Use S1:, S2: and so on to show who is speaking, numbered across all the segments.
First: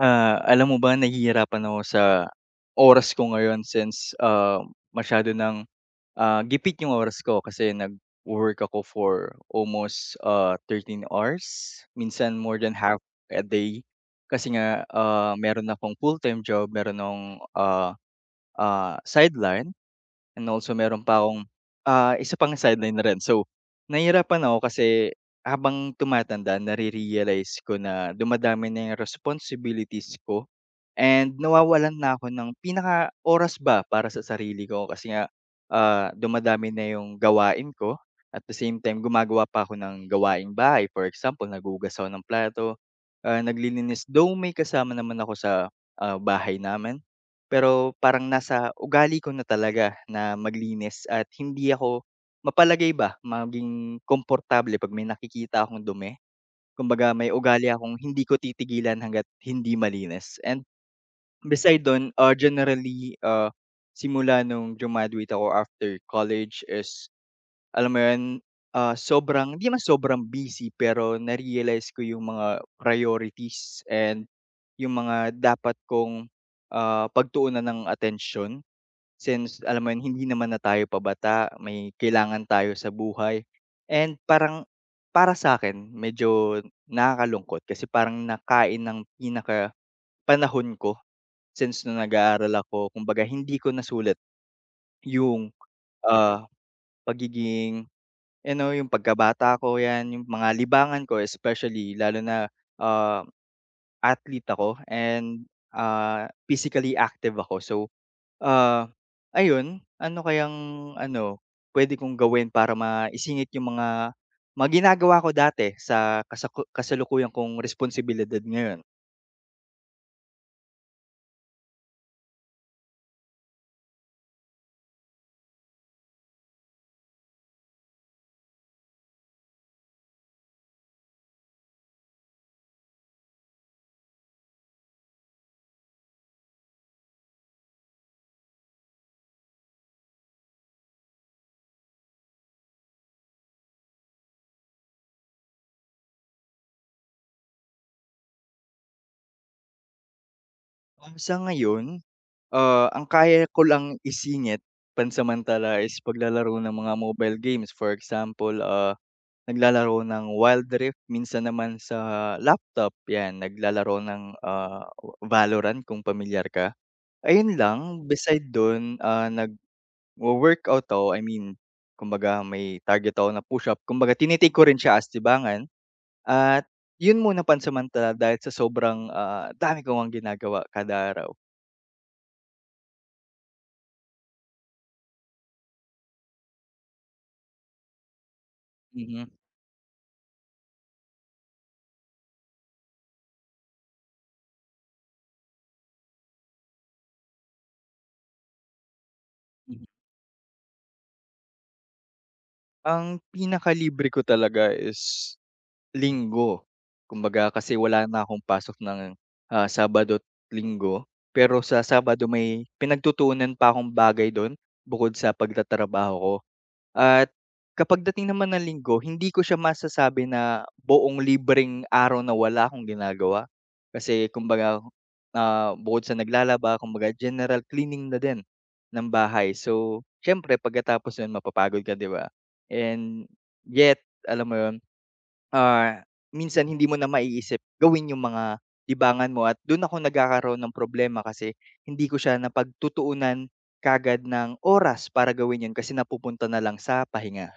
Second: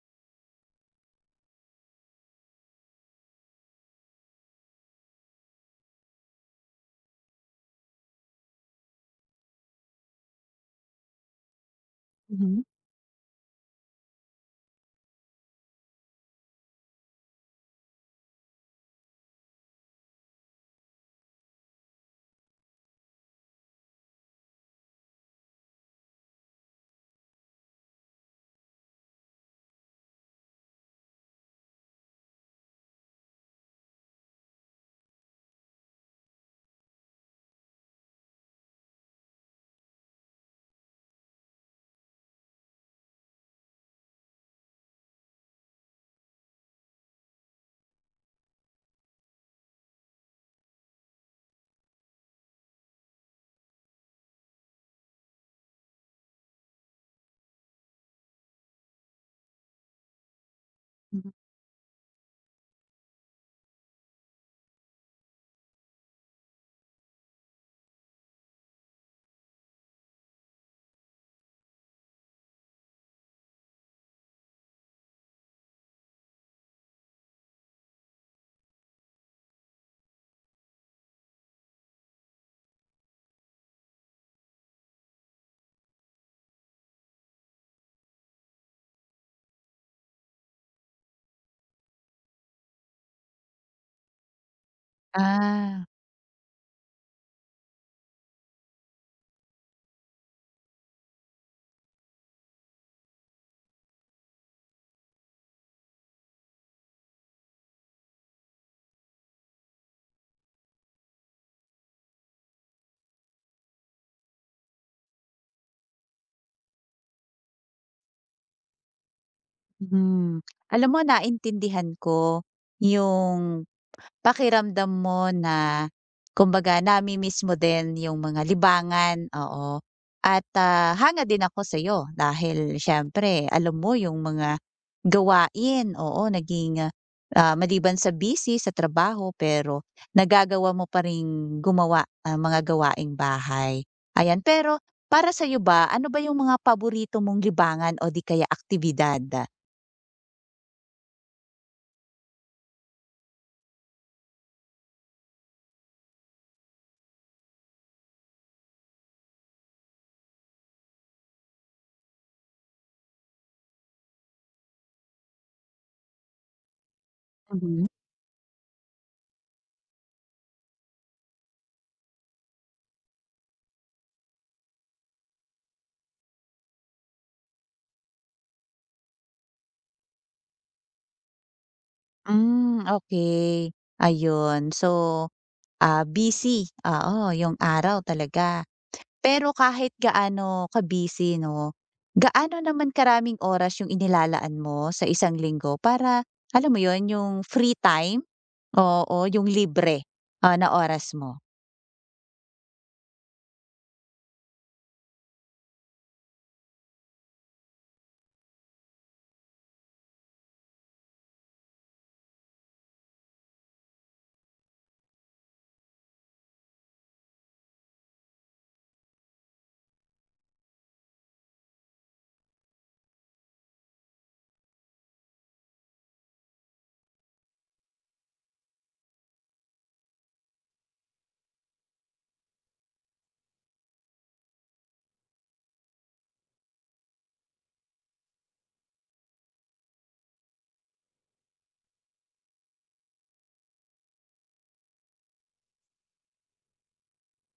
S1: Alam mo ba nahihirapan ako sa oras ko ngayon since, masyado ng, gipit yung oras ko kasi nag-work ako for almost, 13 hours, minsan more
S2: Mhm,
S1: than half a day. Kasi nga, meron akong full-time job, meron akong, ah, sideline and also meron pa akong, isa pang sideline na rin. So, nahihirapan ako kasi habang tumatanda nare-realize ko na dumadami na yung responsibilities ko. And nawawalan na ako ng pinaka oras ba para sa sarili ko kasi nga, dumadami na yung gawain ko at the same time gumagawa pa ako ng gawaing bahay. For example, naghuhugas ako ng plato, naglilinis though may kasama naman ako sa, bahay namin, pero parang nasa ugali ko na talaga na maglinis at hindi ako mapalagay ba maging komportable 'pag may nakikita akong dumi. Kumbaga may ugali akong hindi ko titigilan hangga't hindi malinis. And
S2: mhm.
S1: beside dun, generally, simula nung grumaduate ako after college is alam mo yun, sobrang hindi naman sobrang busy pero na-realize ko yung mga priorities and yung mga dapat kong, pagtuunan ng attention since alam mo yun, hindi naman na tayo pabata, may kailangan tayo sa buhay. And parang para sa akin medyo nakakalungkot kasi parang nakain ng pinaka panahon ko. Since nung nag-aaral ako kumbaga hindi ko nasulat yung,
S2: Ah,
S1: ah, pagiging ano, yung pagkabata ko 'yan, yung mga libangan ko especially lalo na, ah, athlete ako and, physically active ako. So, ah, ayun, ano kayang ano, pwede kong gawin para maisingit yung mga ginagawa ko dati sa kasalukuyan kong responsibilidad ngayon?
S2: mhm. Alam mo, naintindihan ko yung pakiramdam mo na kumbaga nami-miss mo din yung mga libangan, oo. At, hanga din ako sa sa'yo dahil siyempre alam mo yung mga gawain, oo, naging, maliban sa busy sa trabaho pero nagagawa mo pa ring gumawa ng mga gawaing bahay, ayan. Pero para sa sa'yo ba, ano ba yung mga paborito mong libangan o di kaya aktibidad?
S1: Um, sa ngayon, ah, ang kaya ko lang isingit pansamantala is paglalaro ng mga mobile games. For example, naglalaro ng Wild Rift, minsan naman sa laptop, 'yan naglalaro ng, Valorant kung pamilyar ka. Ayun
S2: Mhm.
S1: lang, beside do'n, nagwo-workout ako, I mean, kumbaga may target ako na push-up, kumbaga tini-take ko rin siya as tibangan at 'yun muna pansamantala dahil sa sobrang, dami ko ang ginagawa kada araw.
S2: Hmm, okey, ayun. So, busy, oo, yung araw talaga.
S1: Mhm.
S2: Pero kahit gaano ka-busy 'no, gaano naman karaming oras yung inilalaan mo sa isang linggo para alam mo yon yung free time? Oo, yung libre, na oras mo?
S1: Ang pinakalibre ko talaga is Linggo. Kumbaga kasi wala na akong pasok ng, Sabado at Linggo. Pero sa Sabado may pinagtutuunan pa akong bagay dun bukod sa pagtatrabaho ko. At kapag dating naman ng Linggo, hindi ko siya masasabi na buong libreng araw na wala akong ginagawa. Kasi kumbaga, bukod sa naglalaba, kumbaga general cleaning na din ng bahay. So, siyempre pagkatapos nun mapapagod ka, 'di ba? And yet, alam mo 'yun, ah, minsan hindi mo na maiisip gawin yung mga libangan mo at dun ako nagkakaroon ng problema kasi hindi ko siya napagtutuunan kagad ng oras para gawin yun kasi napupunta na lang sa pahinga.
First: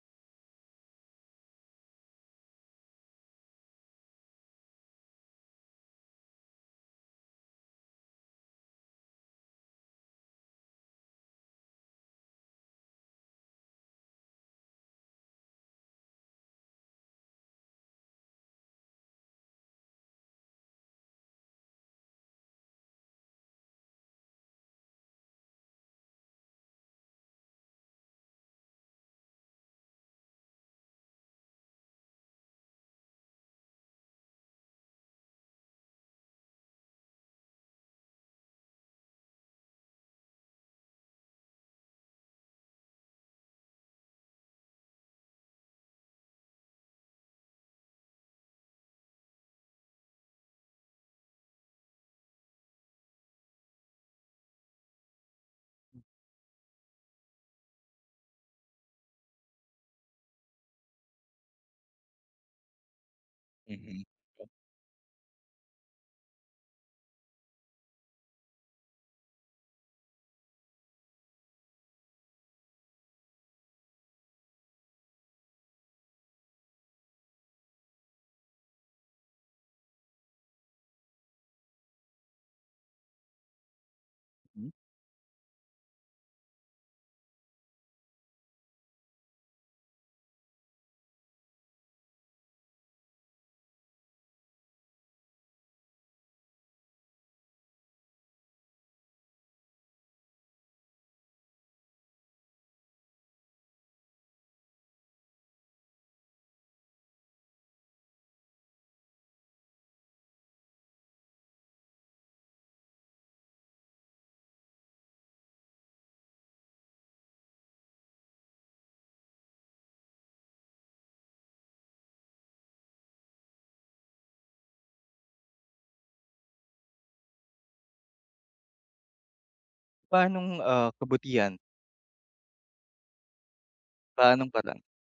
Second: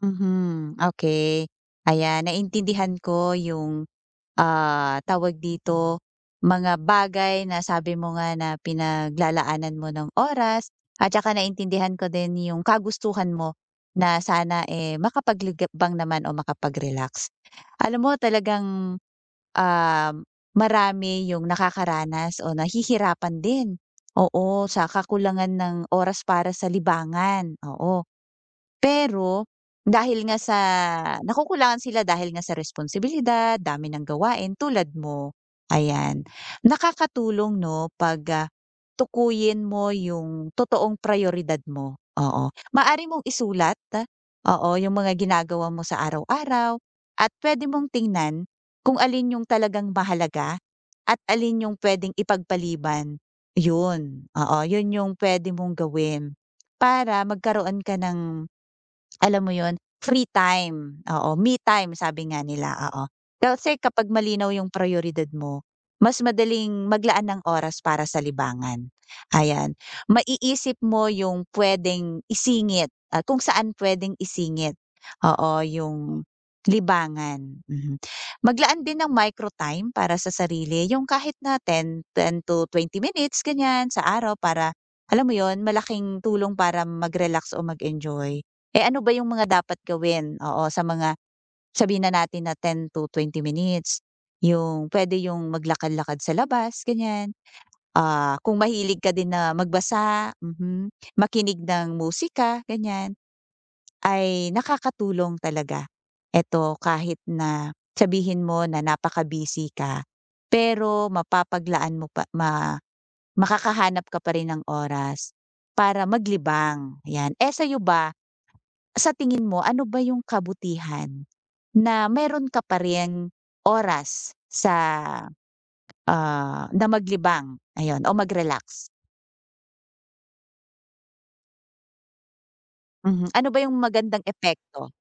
S2: Mhm, okey. Ayan, naintindihan ko yung tawag dito, mga bagay na sabi mo nga na pinaglalaanan mo ng oras at saka naintindihan ko din yung kagustuhan mo na sana, eh, makapaglibang naman o makapag-relax. Alam mo talagang, um, marami yung nakakaranas o nahihirapan din, oo, sa kakulangan ng oras para sa libangan, oo. Pero dahil nga sa nakukulangan sila dahil nga sa responsibilidad, dami ng gawain tulad mo, ayan. Nakakatulong 'no 'pag, tukuyin mo yung totoong prioridad mo, oo. Maari mong isulat, oo, yung mga ginagawa mo sa araw-araw at pwede mong tingnan kung alin yung talagang mahalaga at alin yung puwedeng ipagpaliban. Yun, oo, yun yung pwede mong gawin para magkaroon ka ng alam mo 'yun, free time, oo, "me time" sabi nga nila, oo. Kasi
S1: Mhm.
S2: kapag malinaw yung prayoridad mo, mas madaling maglaan ng oras para sa libangan, ayan. Maiisip mo yung pwedeng isingit, kung saan pwedeng isingit, oo, yung libangan, mhm. Maglaan din ng micro time para sa sarili, yung kahit na 10, 10 to 20 minutes ganiyan sa araw
S1: Hmm,
S2: para alam mo 'yun, malaking tulong para mag-relax o mag-enjoy. Eh, ano ba yung mga dapat gawin? Oo, sa mga sabihin na natin na 10 to 20 minutes, yung pwede yung maglakad-lakad sa labas, ganyan. Kung mahilig ka din na magbasa, mhm, makinig ng musika, ganyan, ay nakakatulong talaga. Eto, kahit na sabihin mo na napaka-busy ka, pero mapapaglaan mo pa makakahanap ka pa rin ng oras para maglibang, 'yan. Eh, sa'yo ba, sa tingin mo ano ba yung kabutihan na meron ka pa ring oras sa, na maglibang, ayun, o mag-relax?
S1: paanong, kabutihan,
S2: Mhm, ano ba yung magandang
S1: paanong paraan?
S2: epekto?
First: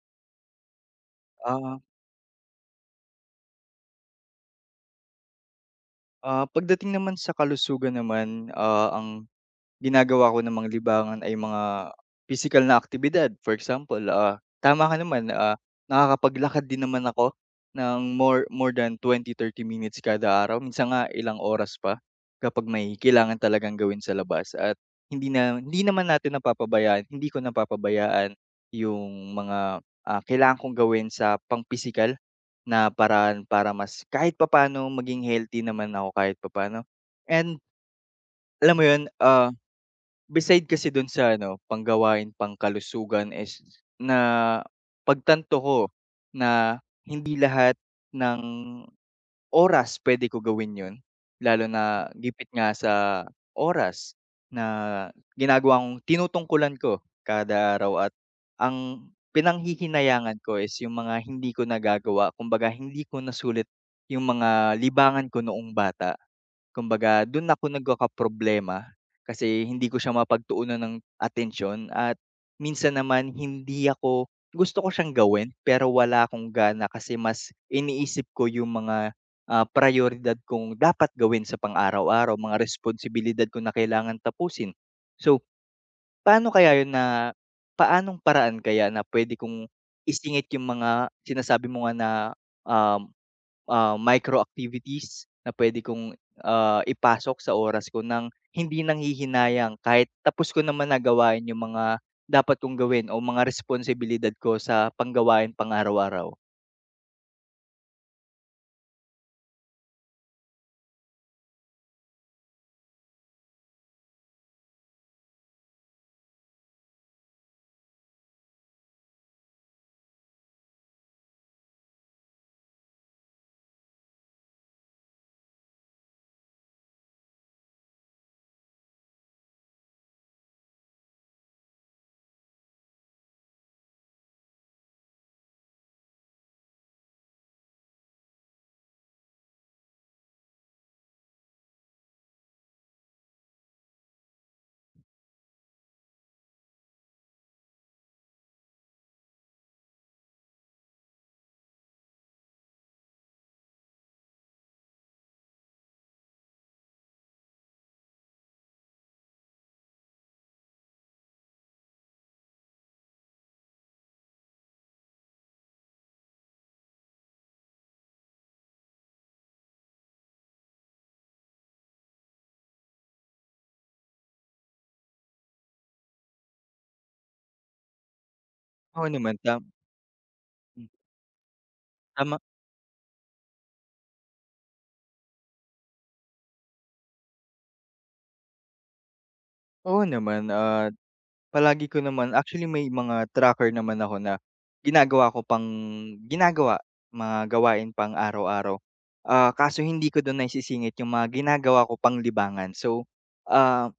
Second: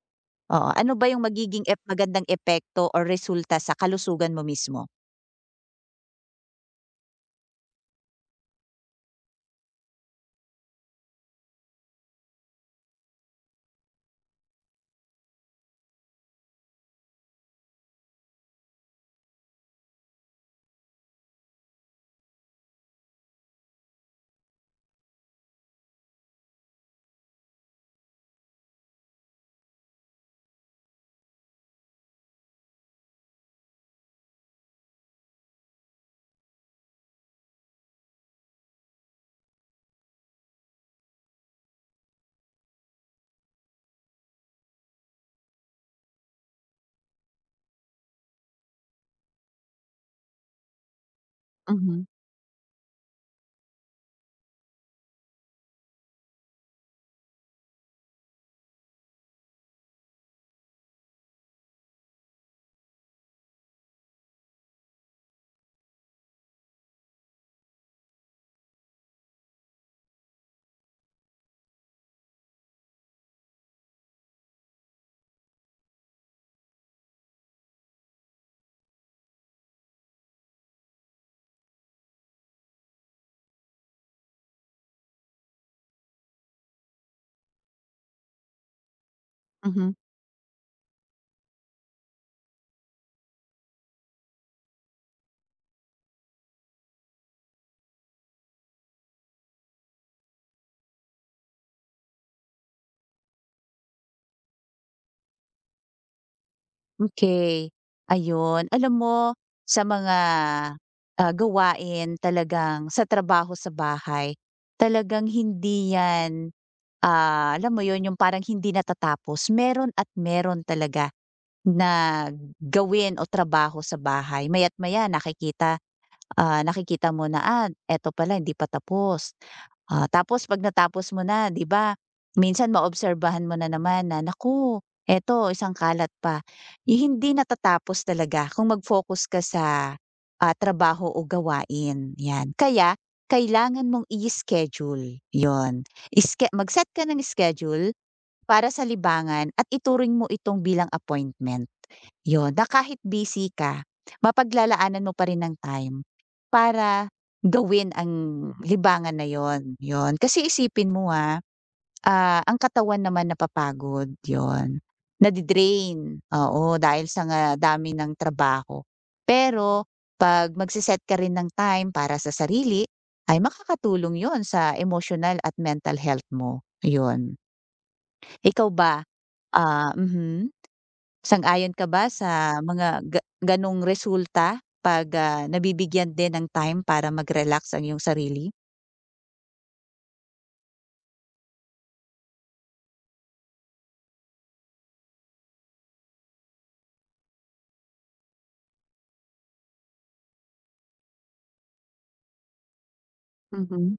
S2: Oo, ano ba yung magiging
S1: Ah,
S2: magandang epekto or resulta sa kalusugan mo mismo?
S1: Pagdating naman sa kalusugan naman, ang ginagawa ko namang libangan ay mga physical na aktibidad. For example, tama ka naman, nakakapaglakad din naman ako ng more more than 20-30 minutes kada araw. Minsan nga ilang oras pa kapag may kailangan talagang gawin sa labas at hindi naman natin napapabayaan, hindi ko napapabayaan yung mga, kailangan kong gawin sa pang-pisikal na paraan para mas kahit papaano maging healthy naman ako kahit papaano. And alam mo yun, ah, beside kasi dun sa ano, panggawain pangkalusugan is na pagtanto ko na hindi lahat ng oras pwede ko gawin yun, lalo
S2: Mhm,
S1: na gipit nga sa oras na ginagawa kong tinutungkulan ko kada araw at ang pinanghihinayangan ko is yung mga hindi ko nagagawa kumbaga hindi ko nasulit yung mga libangan ko noong bata. Kumbaga dun ako nagkakaproblema, kasi hindi ko siya mapagtuunan ng atensyon at minsan naman hindi ako gusto ko siyang gawin pero wala akong gana kasi mas iniisip ko yung mga, prayoridad kong dapat gawin sa pang-araw-araw, mga responsibilidad ko na kailangan tapusin. So, paano kaya yun na paanong paraan kaya na puwede kong
S2: mhm,
S1: isingit yung mga sinasabi mo nga na, um, micro activities na puwede kong, ipasok sa oras ko ng hindi nanghihinayang kahit tapos ko naman na yung mga dapat kong gawin o mga responsibilidad ko sa panggawain pang-araw-araw?
S2: okey, ayun. Alam mo sa mga, gawain talagang sa trabaho sa bahay, talagang hindi yan. Alam mo yon yung parang hindi natatapos, meron at meron talaga na gawin o trabaho sa bahay. Maya't maya nakikita mo na, eto pala hindi pa tapos. Tapos 'pag natapos mo na, 'di ba, minsan maobserbahan mo na naman na, naku, eto isang kalat pa. Hindi natatapos talaga kung mag-focus ka sa, trabaho o gawain, 'yan. Kaya kailangan mong i-schedule, yon. Mag-set ka ng schedule para sa libangan at ituring mo itong bilang appointment. Yun, na kahit busy ka, mapaglalaanan mo pa rin ng time para gawin ang libangan na yon yun. Kasi isipin mo, ang katawan naman napapagod, yun. Nadi-drain, oo, dahil sa nga dami ng trabaho. Pero 'pag magse-set ka rin ng time para sa sarili, ay makakatulong yon sa emotional at mental health mo, yun. Ikaw ba,
S1: Oo naman,
S2: mhm.
S1: hmm,
S2: Sang-ayon ka ba
S1: tama,
S2: sa mga gano'ng resulta 'pag, nabibigyan din ng time para mag-relax ang iyong sarili?
S1: oo naman, ah, palagi ko naman actually may mga tracker naman ako na ginagawa ko ginagawa, mga gawain pang araw-araw. Ah, kaso hindi ko dun naisisingit yung mga ginagawa ko pang libangan. So, ah,
S2: Mhm.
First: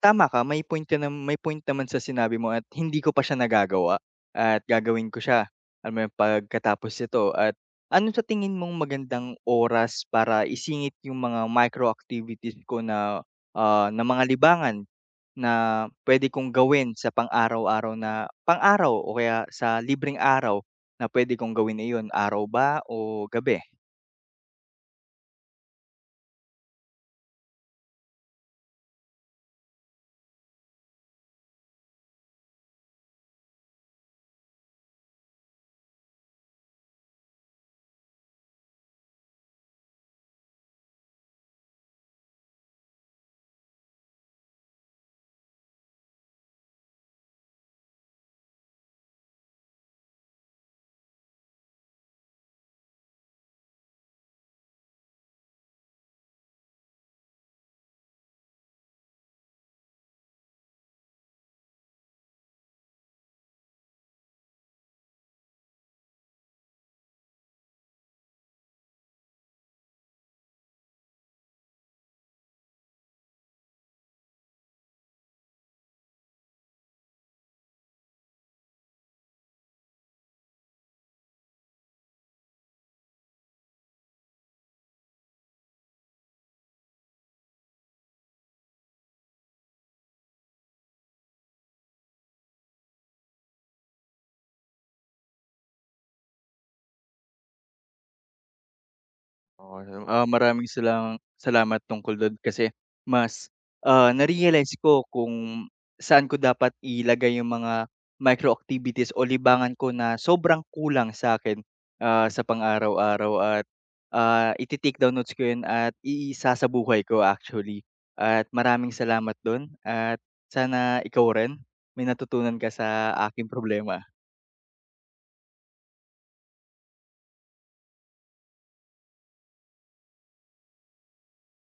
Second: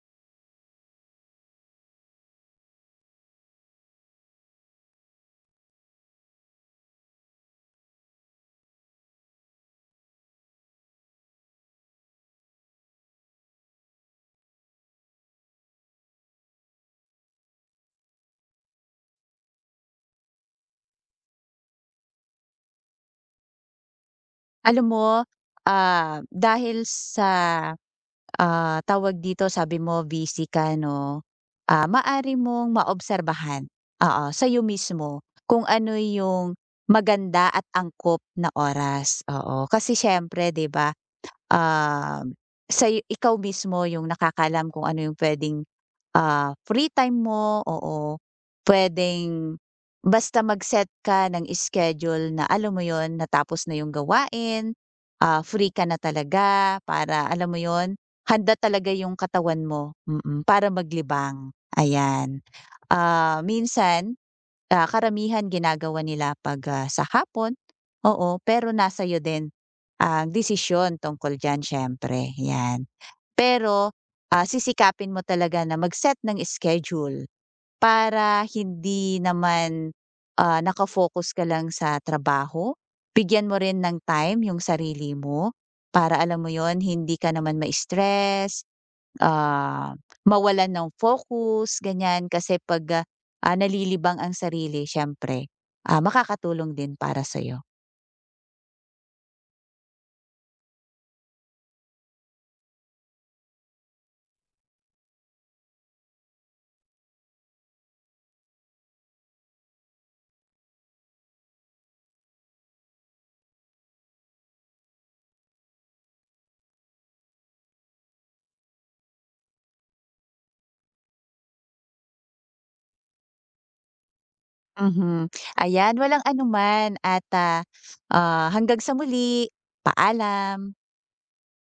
S1: tama ka, may point naman sa sinabi mo at hindi ko pa siya nagagawa at gagawin ko siya, alam mo yun, pagkatapos nito at ano sa tingin mong magandang oras para isingit yung mga micro activities ko na, na mga libangan na puwede kong gawin sa pang-araw-araw na pang-araw o kaya sa libreng araw na puwede kong gawin iyon, araw ba o gabi?
S2: Alam mo, dahil sa, tawag dito sabi mo busy ka 'no, maaari mong maobserbahan, oo, sa'yo mismo kung ano yung maganda at angkop na oras, oo. Kasi siyempre 'di ba, um, sa'yo ikaw mismo yung nakakalam kung ano yung puwedeng free time mo, oo, puwedeng basta mag-set ka ng schedule na alam mo 'yun, natapos na 'yung gawain, free ka na talaga para alam mo yon, handa talaga 'yung katawan mo, para maglibang, ayan. Minsan, karamihan ginagawa nila 'pag, sa hapon, oo, pero nasa iyo din ang desisyon tungkol diyan syempre, 'yan. Pero, sisikapin mo talaga na mag-set ng schedule para hindi naman, naka ka lang sa trabaho. Bigyan mo rin ng time yung sarili mo para alam mo yon hindi ka naman ma-stress, ah, mawalan ng focus, ganyan. Kasi 'pag, nalilibang ang sarili siyempre, makakatulong din para sa'yo.
S1: Awesome, maraming salamat tungkol dun kasi mas, na-realize ko kung saan ko dapat ilagay yung mga micro activities o libangan ko na sobrang kulang sa akin, sa pang-araw-araw at, iti-take down notes ko yun at iisa sa buhay ko actually. At maraming salamat dun at sana ikaw rin may natutunan ka sa aking problema.
S2: Mhm, ayan, walang anuman at, hanggang sa muli, paalam.